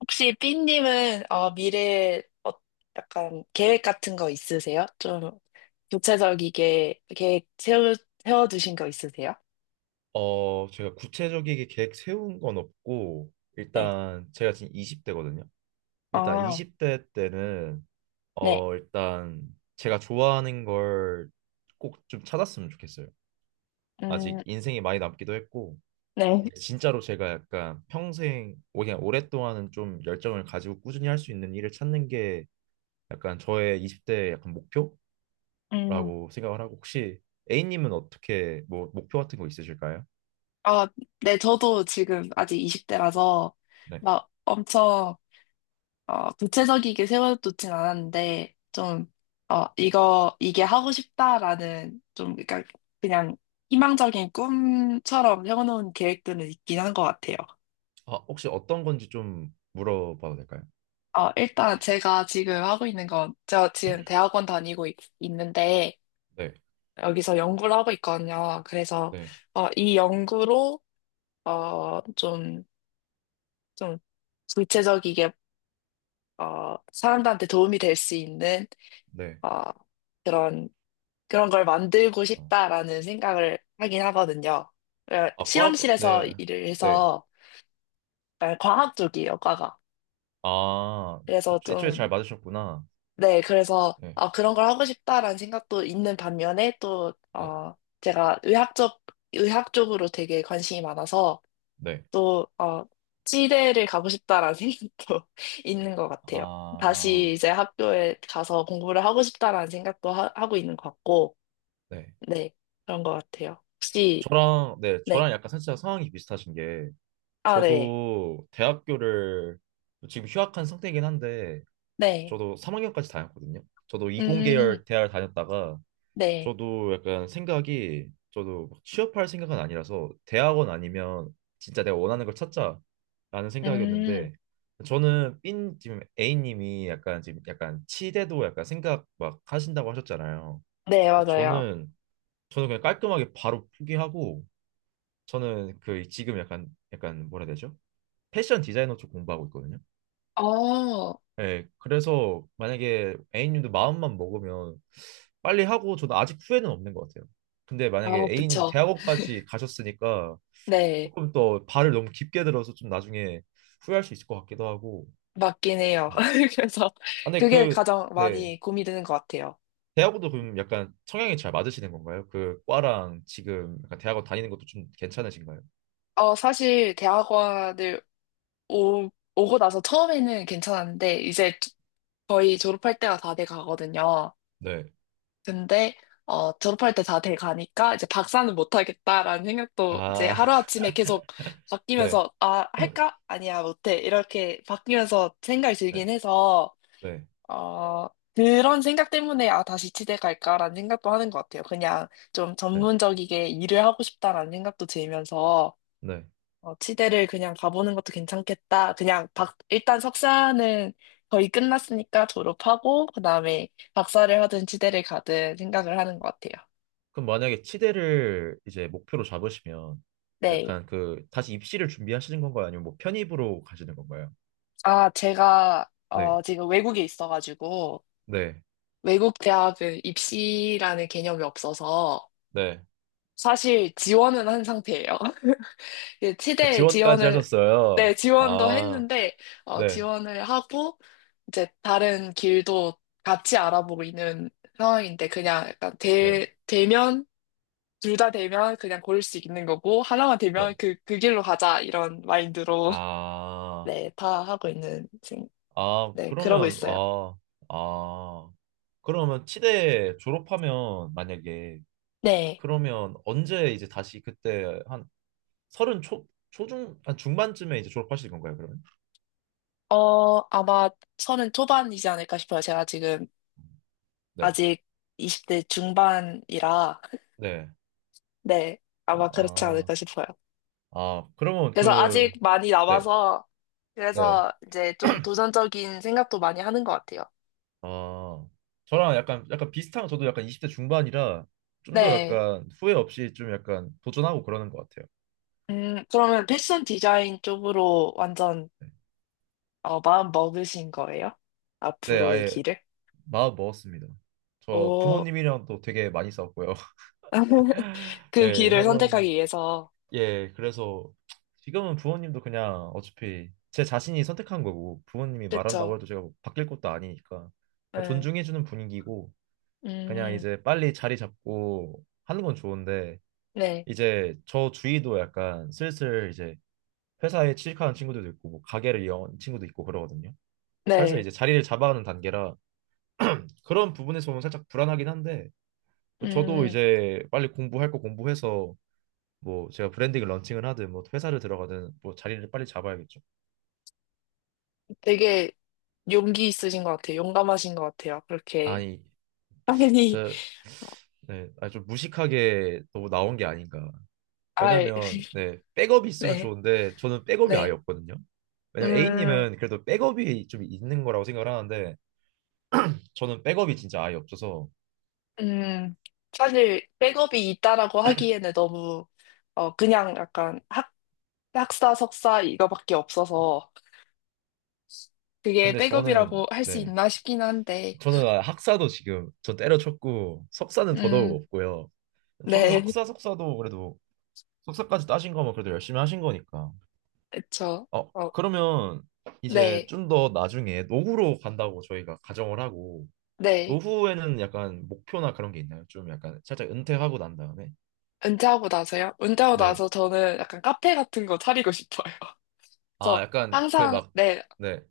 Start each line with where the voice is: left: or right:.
left: 혹시 삐님은 미래 약간 계획 같은 거 있으세요? 좀 구체적이게 세워두신 거 있으세요?
right: 제가 구체적이게 계획 세운 건 없고,
left: 네.
right: 일단 제가 지금 20대거든요. 일단
left: 어,
right: 20대 때는,
left: 네.
right: 어, 일단 제가 좋아하는 걸 꼭 좀 찾았으면 좋겠어요. 아직
left: 음,
right: 인생이 많이 남기도 했고,
left: 네.
right: 이제 진짜로 제가 약간 평생, 그냥 오랫동안은 좀 열정을 가지고 꾸준히 할 수 있는 일을 찾는 게 약간 저의 20대의 약간 목표라고
left: 음,
right: 생각을 하고, 혹시 A님은 어떻게 뭐 목표 같은 거 있으실까요?
left: 어, 네. 저도 지금 아직 20대라서
right: 네.
left: 막 엄청 구체적이게 세워두진 않았는데 좀 이게 하고 싶다라는 그러니까 그냥 희망적인 꿈처럼 세워놓은 계획들은 있긴 한 것 같아요.
right: 아, 혹시 어떤 건지 좀 물어봐도 될까요?
left: 일단 제가 지금 하고 있는 건, 제가 지금 대학원 는데
right: 네,
left: 여기서 연구를 하고 있거든요. 그래서
right: 네,
left: 이 연구로, 어, 좀, 좀, 구체적이게, 사람들한테 도움이 될 수 있는,
right: 네.
left: 어, 그런, 그런 걸 만들고
right: 어.
left: 싶다라는 생각을 하긴 하거든요. 어,
right: 아, 과,
left: 실험실에서
right: 네,
left: 일을
right: 네.
left: 해서, 약간 과학 쪽이에요, 과가.
right: 아,
left: 그래서
right: 애초에 잘
left: 좀,
right: 맞으셨구나.
left: 네, 그래서
right: 네,
left: 그런 걸 하고 싶다라는 생각도 있는 반면에 또
right: 네,
left: 제가 의학적 의학 쪽으로 되게 관심이 많아서
right: 네.
left: 또 치대를 가고 싶다라는 생각도 있는 것 같아요.
right: 아,
left: 다시 이제 학교에 가서 공부를 하고 싶다라는 생각도 하고 있는 것 같고,
right: 네.
left: 네, 그런 것 같아요. 혹시
right: 저랑, 네,
left: 네,
right: 저랑 약간 살짝 상황이 비슷하신 게,
left: 아, 네,
right: 저도 대학교를 지금 휴학한 상태이긴 한데,
left: 네,
right: 저도 3학년까지 다녔거든요. 저도
left: 음,
right: 이공계열 대학을 다녔다가,
left: 네,
right: 저도 약간 생각이 저도 막 취업할 생각은 아니라서 대학원 아니면 진짜 내가 원하는 걸 찾자라는
left: 음,
right: 생각이었는데 저는 삔 지금 A님이 약간 지금 약간 치대도 약간 생각 막 하신다고 하셨잖아요.
left: 네,
right: 그래서
left: 맞아요.
right: 저는 그냥 깔끔하게 바로 포기하고 저는 그 지금 약간 뭐라 해야 되죠? 패션 디자이너 쪽 공부하고 있거든요.
left: 어,
right: 예, 그래서 만약에 A님도 마음만 먹으면 빨리 하고 저는 아직 후회는 없는 것 같아요. 근데
left: 아,
right: 만약에 A님은
left: 그쵸.
right: 대학원까지 가셨으니까
left: 네.
right: 조금 더 발을 너무 깊게 들어서 좀 나중에 후회할 수 있을 것 같기도 하고.
left: 맞긴 해요.
right: 네.
left: 그래서
right: 아, 근데
left: 그게
right: 그,
left: 가장
right: 네.
left: 많이 고민이 되는 것 같아요.
right: 대학원도 그럼 약간 성향이 잘 맞으시는 건가요? 그 과랑 지금 약간 대학원 다니는 것도 좀 괜찮으신가요?
left: 사실 오, 오고 나서 처음에는 괜찮았는데 이제 거의 졸업할 때가 다 돼 가거든요.
right: 네.
left: 근데 어, 졸업할 때 다 돼 가니까 이제 박사는 못 하겠다라는 생각도 이제
right: 아,
left: 하루아침에 계속
right: 네.
left: 바뀌면서 아, 할까? 아니야, 못해. 이렇게 바뀌면서 생각이
right: 네.
left: 들긴 해서
right: 네.
left: 어, 그런 생각 때문에, 아, 다시 치대 갈까라는 생각도 하는 것 같아요. 그냥 좀
right: 네.
left: 전문적이게 일을 하고 싶다라는 생각도 들면서,
right: 네.
left: 치대를 그냥 가보는 것도 괜찮겠다. 일단 석사는 거의 끝났으니까 졸업하고, 그 다음에 박사를 하든 치대를 가든 생각을 하는 것 같아요.
right: 그럼 만약에 치대를 이제 목표로 잡으시면
left: 네.
right: 약간 그 다시 입시를 준비하시는 건가요? 아니면 뭐 편입으로 가시는 건가요? 네,
left: 지금 외국에 있어가지고,
right: 네,
left: 외국 대학은 입시라는 개념이 없어서,
right: 네.
left: 사실 지원은 한 상태예요. 그
right: 아,
left: 치대에
right: 지원까지
left: 지원을,
right: 하셨어요.
left: 네, 지원도
right: 아,
left: 했는데,
right: 네,
left: 지원을 하고, 이제 다른 길도 같이 알아보고 있는 상황인데,
right: 네,
left: 되면, 둘 다 되면 그냥 고를 수 있는 거고, 하나만
right: 네.
left: 되면 그 길로 가자, 이런 마인드로,
right: 아,
left: 네, 다 하고 있는,
right: 아,
left: 네, 그러고
right: 그러면,
left: 있어요.
right: 아, 아. 그러면 치대 졸업하면 만약에
left: 네.
right: 그러면 언제 이제 다시 그때 한 서른 초, 초중, 한 중반쯤에 이제 졸업하실 건가요, 그러면?
left: 어, 아마 서른 초반이지 않을까 싶어요. 제가 지금
right: 네,
left: 아직 20대 중반이라,
right: 네.
left: 네,
right: 아,
left: 아마 그렇지
right: 아.
left: 않을까 싶어요.
right: 아, 그러면
left: 그래서 아직
right: 그,
left: 많이
right: 네.
left: 남아서
right: 네.
left: 그래서 이제 좀 도전적인 생각도 많이 하는 것 같아요.
right: 아, 저랑 약간, 약간 비슷한, 저도 약간 20대 중반이라 좀 더
left: 네.
right: 약간 후회 없이 좀 약간 도전하고 그러는 것 같아요.
left: 그러면 패션 디자인 쪽으로 완전 마음 먹으신 거예요?
right: 네,
left: 앞으로의
right: 아예
left: 길을?
right: 마음 먹었습니다. 저
left: 오,
right: 부모님이랑 또 되게 많이 싸웠고요.
left: 그
right: 예,
left: 길을
right: 할머니.
left: 선택하기 위해서.
right: 예, 그래서 지금은 부모님도 그냥 어차피 제 자신이 선택한 거고 부모님이
left: 그랬죠.
right: 말한다고 해도 제가 뭐 바뀔 것도 아니니까
left: 네.
right: 존중해주는 분위기고 그냥
left: 음,
right: 이제 빨리 자리 잡고 하는 건 좋은데
left: 네.
right: 이제 저 주위도 약간 슬슬 이제 회사에 취직하는 친구들도 있고 뭐 가게를 연 친구도 있고 그러거든요. 살살
left: 네.
right: 이제 자리를 잡아가는 단계라 그런 부분에서 보면 살짝 불안하긴 한데 저도
left: 음,
right: 이제 빨리 공부할 거 공부해서 뭐 제가 브랜딩을 런칭을 하든 뭐 회사를 들어가든 뭐 자리를 빨리 잡아야겠죠.
left: 되게 용기 있으신 것 같아요. 용감하신 것 같아요. 그렇게
right: 아니
left: 빨리,
right: 저 네, 아니 좀 무식하게 너무 나온 게 아닌가.
left: 알,
right: 왜냐면 네 백업이 있으면
left: 네.
right: 좋은데 저는 백업이 아예
left: 네.
right: 없거든요. 왜냐면
left: 음.
right: A님은 그래도 백업이 좀 있는 거라고 생각을 하는데 저는 백업이 진짜 아예 없어서
left: 음, 사실 백업이 있다라고 하기에는 너무 그냥 약간 학 학사 석사 이거밖에 없어서 그게
right: 근데
left: 백업이라고
right: 저는
left: 할 수
right: 네
left: 있나 싶긴 한데
right: 저는 아, 학사도 지금 저 때려쳤고 석사는 더더욱
left: 음,
right: 없고요 저는
left: 네,
right: 학사 석사도 그래도 석사까지 따신 거면 그래도 열심히 하신 거니까
left: 그쵸.
right: 어
left: 어,
right: 그러면 이제
left: 네,
right: 좀 더 나중에 노후로 간다고 저희가 가정을 하고
left: 네.
right: 노후에는 약간 목표나 그런 게 있나요? 좀 약간 살짝 은퇴하고 난 다음에
left: 은퇴하고 나서요? 은퇴하고
right: 네
left: 나서 저는 약간 카페 같은 거 차리고 싶어요.
right: 아
left: 그래서
right: 약간 그
left: 항상
right: 막
left: 네,
right: 네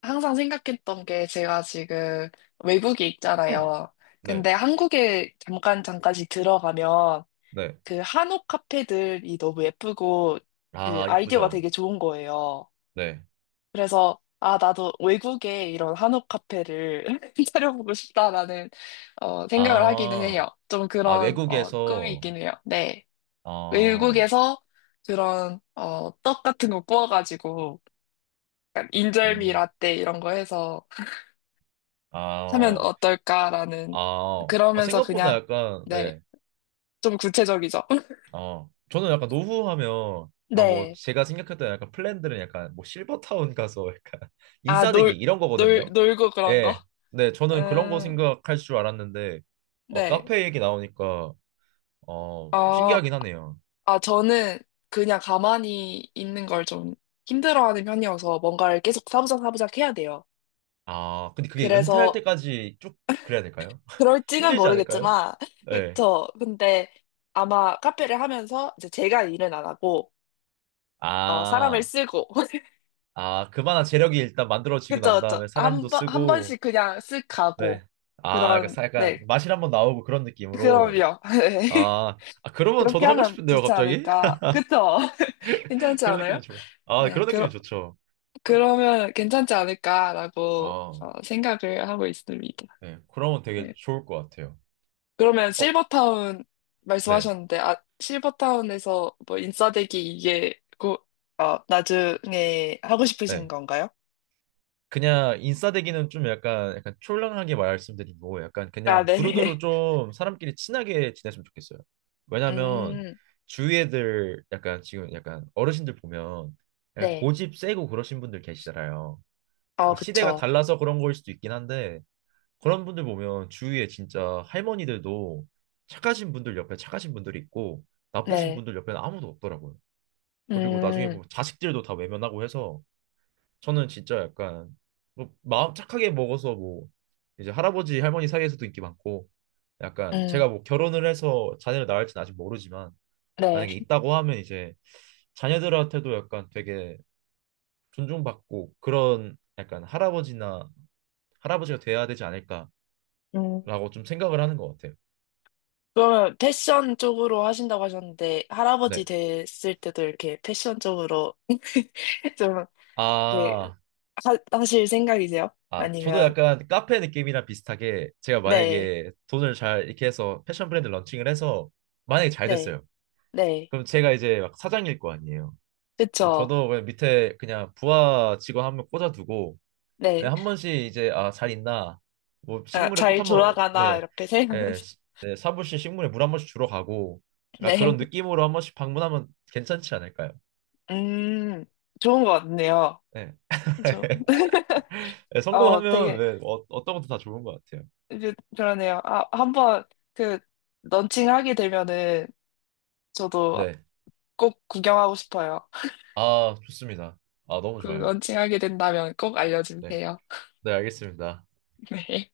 left: 항상 생각했던 게 제가 지금 외국에 있잖아요. 근데
right: 네
left: 한국에 잠깐 잠깐씩 들어가면
right: 네
left: 그 한옥 카페들이 너무 예쁘고 그
right: 아
left: 아이디어가
right: 이쁘죠
left: 되게 좋은 거예요.
right: 네
left: 그래서 아, 나도 외국에 이런 한옥 카페를 차려보고 싶다라는 생각을 하기는
right: 아,
left: 해요. 좀
right: 아,
left: 그런 꿈이
right: 외국에서
left: 있긴 해요. 네.
right: 아,
left: 외국에서 그런 떡 같은 거 구워가지고 약간 인절미
right: 음,
left: 라떼 이런 거 해서
right: 아,
left: 하면
right: 어,
left: 어떨까라는
right: 아, 어, 아,
left: 그러면서
right: 생각보다
left: 그냥
right: 약간,
left: 네.
right: 네,
left: 좀 구체적이죠.
right: 어, 저는 약간 노후하면, 아, 뭐,
left: 네.
right: 제가 생각했던 약간 플랜들은 약간, 뭐, 실버타운 가서 약간,
left: 아,
right: 인싸대기,
left: 놀,
right: 이런 거거든요.
left: 놀고 그런 거.
right: 예, 네, 저는 그런 거
left: 음,
right: 생각할 줄 알았는데,
left: 네.
right: 카페 얘기 나오니까, 어, 좀
left: 아,
right: 신기하긴 하네요.
left: 아, 저는 그냥 가만히 있는 걸 좀 힘들어하는 편이어서 뭔가를 계속 사부작 사부작 해야 돼요.
right: 아, 근데 그게 은퇴할
left: 그래서
right: 때까지 쭉 그래야 될까요?
left: 그럴지는
right: 힘들지 않을까요?
left: 모르겠지만,
right: 네.
left: 그쵸. 근데 아마 카페를 하면서 이제 제가 일은 안 하고, 사람을
right: 아.
left: 쓰고,
right: 아, 그만한 재력이 일단 만들어지고
left: 그쵸,
right: 난
left: 그쵸.
right: 다음에
left: 한
right: 사람도
left: 번, 한
right: 쓰고,
left: 번씩 그냥 쓱 가고,
right: 네. 아, 약간,
left: 그런,
right: 약간
left: 네.
right: 맛이 한번 나오고 그런 느낌으로.
left: 그럼요. 네.
right: 아, 아, 그러면
left: 그렇게
right: 저도 하고
left: 하면
right: 싶은데요,
left: 좋지
right: 갑자기?
left: 않을까. 그쵸? 괜찮지
right: 그런
left: 않아요?
right: 느낌이 좋아요. 아,
left: 네.
right: 그런 느낌이 좋죠.
left: 그러면 괜찮지 않을까라고
right: 아,
left: 생각을 하고 있습니다.
right: 네. 그러면 되게
left: 네.
right: 좋을 것 같아요.
left: 그러면
right: 어,
left: 실버타운
right: 네.
left: 말씀하셨는데, 아, 실버타운에서 뭐 인싸되기 어, 나중에 하고 싶으신
right: 네.
left: 건가요?
right: 그냥 인싸되기는 좀 약간 촐랑하게 말씀드리고 약간
left: 아,
right: 그냥 두루두루
left: 네네.
right: 좀 사람끼리 친하게 지냈으면 좋겠어요. 왜냐면
left: 음,
right: 주위 애들 약간 지금 약간 어르신들 보면 약간
left: 네.
right: 고집 세고 그러신 분들 계시잖아요.
left: 아,
right: 뭐 시대가
left: 그쵸.
right: 달라서 그런 거일 수도 있긴 한데 그런 분들 보면 주위에 진짜 할머니들도 착하신 분들 옆에 착하신 분들이 있고 나쁘신
left: 네.
right: 분들 옆에는 아무도 없더라고요. 그리고 나중에
left: 음,
right: 보면 자식들도 다 외면하고 해서 저는 진짜 약간 뭐 마음 착하게 먹어서 뭐 이제 할아버지 할머니 사이에서도 인기 많고 약간
left: 음,
right: 제가 뭐 결혼을 해서 자녀를 낳을지는 아직 모르지만 만약에
left: 네.
right: 있다고 하면 이제 자녀들한테도 약간 되게 존중받고 그런 약간 할아버지나 할아버지가 돼야 되지 않을까라고
left: 음.
right: 좀 생각을 하는 것 같아요.
left: 그러면 패션 쪽으로 하신다고 하셨는데, 할아버지
right: 네.
left: 됐을 때도 이렇게 패션 쪽으로 좀 이렇게
right: 아,
left: 하실 생각이세요?
right: 아, 저도
left: 아니면,
right: 약간 카페 느낌이랑 비슷하게 제가
left: 네,
right: 만약에 돈을 잘 이렇게 해서 패션 브랜드 런칭을 해서 만약에 잘
left: 네,
right: 됐어요.
left: 네,
right: 그럼 제가 이제 막 사장일 거 아니에요.
left: 그쵸,
right: 저도 그냥 밑에 그냥 부하 직원 한 명 꽂아두고 네,
left: 네,
right: 한 번씩 이제 아, 잘 있나 뭐
left: 아,
right: 식물에 꽃
left: 잘
right: 한번
left: 돌아가나,
right: 네,
left: 이렇게
right: 네,
left: 생각하면서,
right: 네, 사무실 식물에 물 한 번씩 주러 가고 약간 그런
left: 네,
right: 느낌으로 한 번씩 방문하면 괜찮지 않을까요?
left: 음, 좋은 것 같네요.
right: 네.
left: 저,
right: 네,
left: 어,
right: 성공하면
left: 되게,
right: 네, 어, 어떤 것도 다 좋은 것 같아요.
left: 그러네요. 아, 한번, 그, 런칭하게 되면은, 저도
right: 네.
left: 꼭 구경하고 싶어요.
right: 아, 좋습니다. 아, 너무
left: 그,
right: 좋아요.
left: 런칭하게 된다면 꼭
right: 네.
left: 알려주세요.
right: 네, 알겠습니다.
left: 네.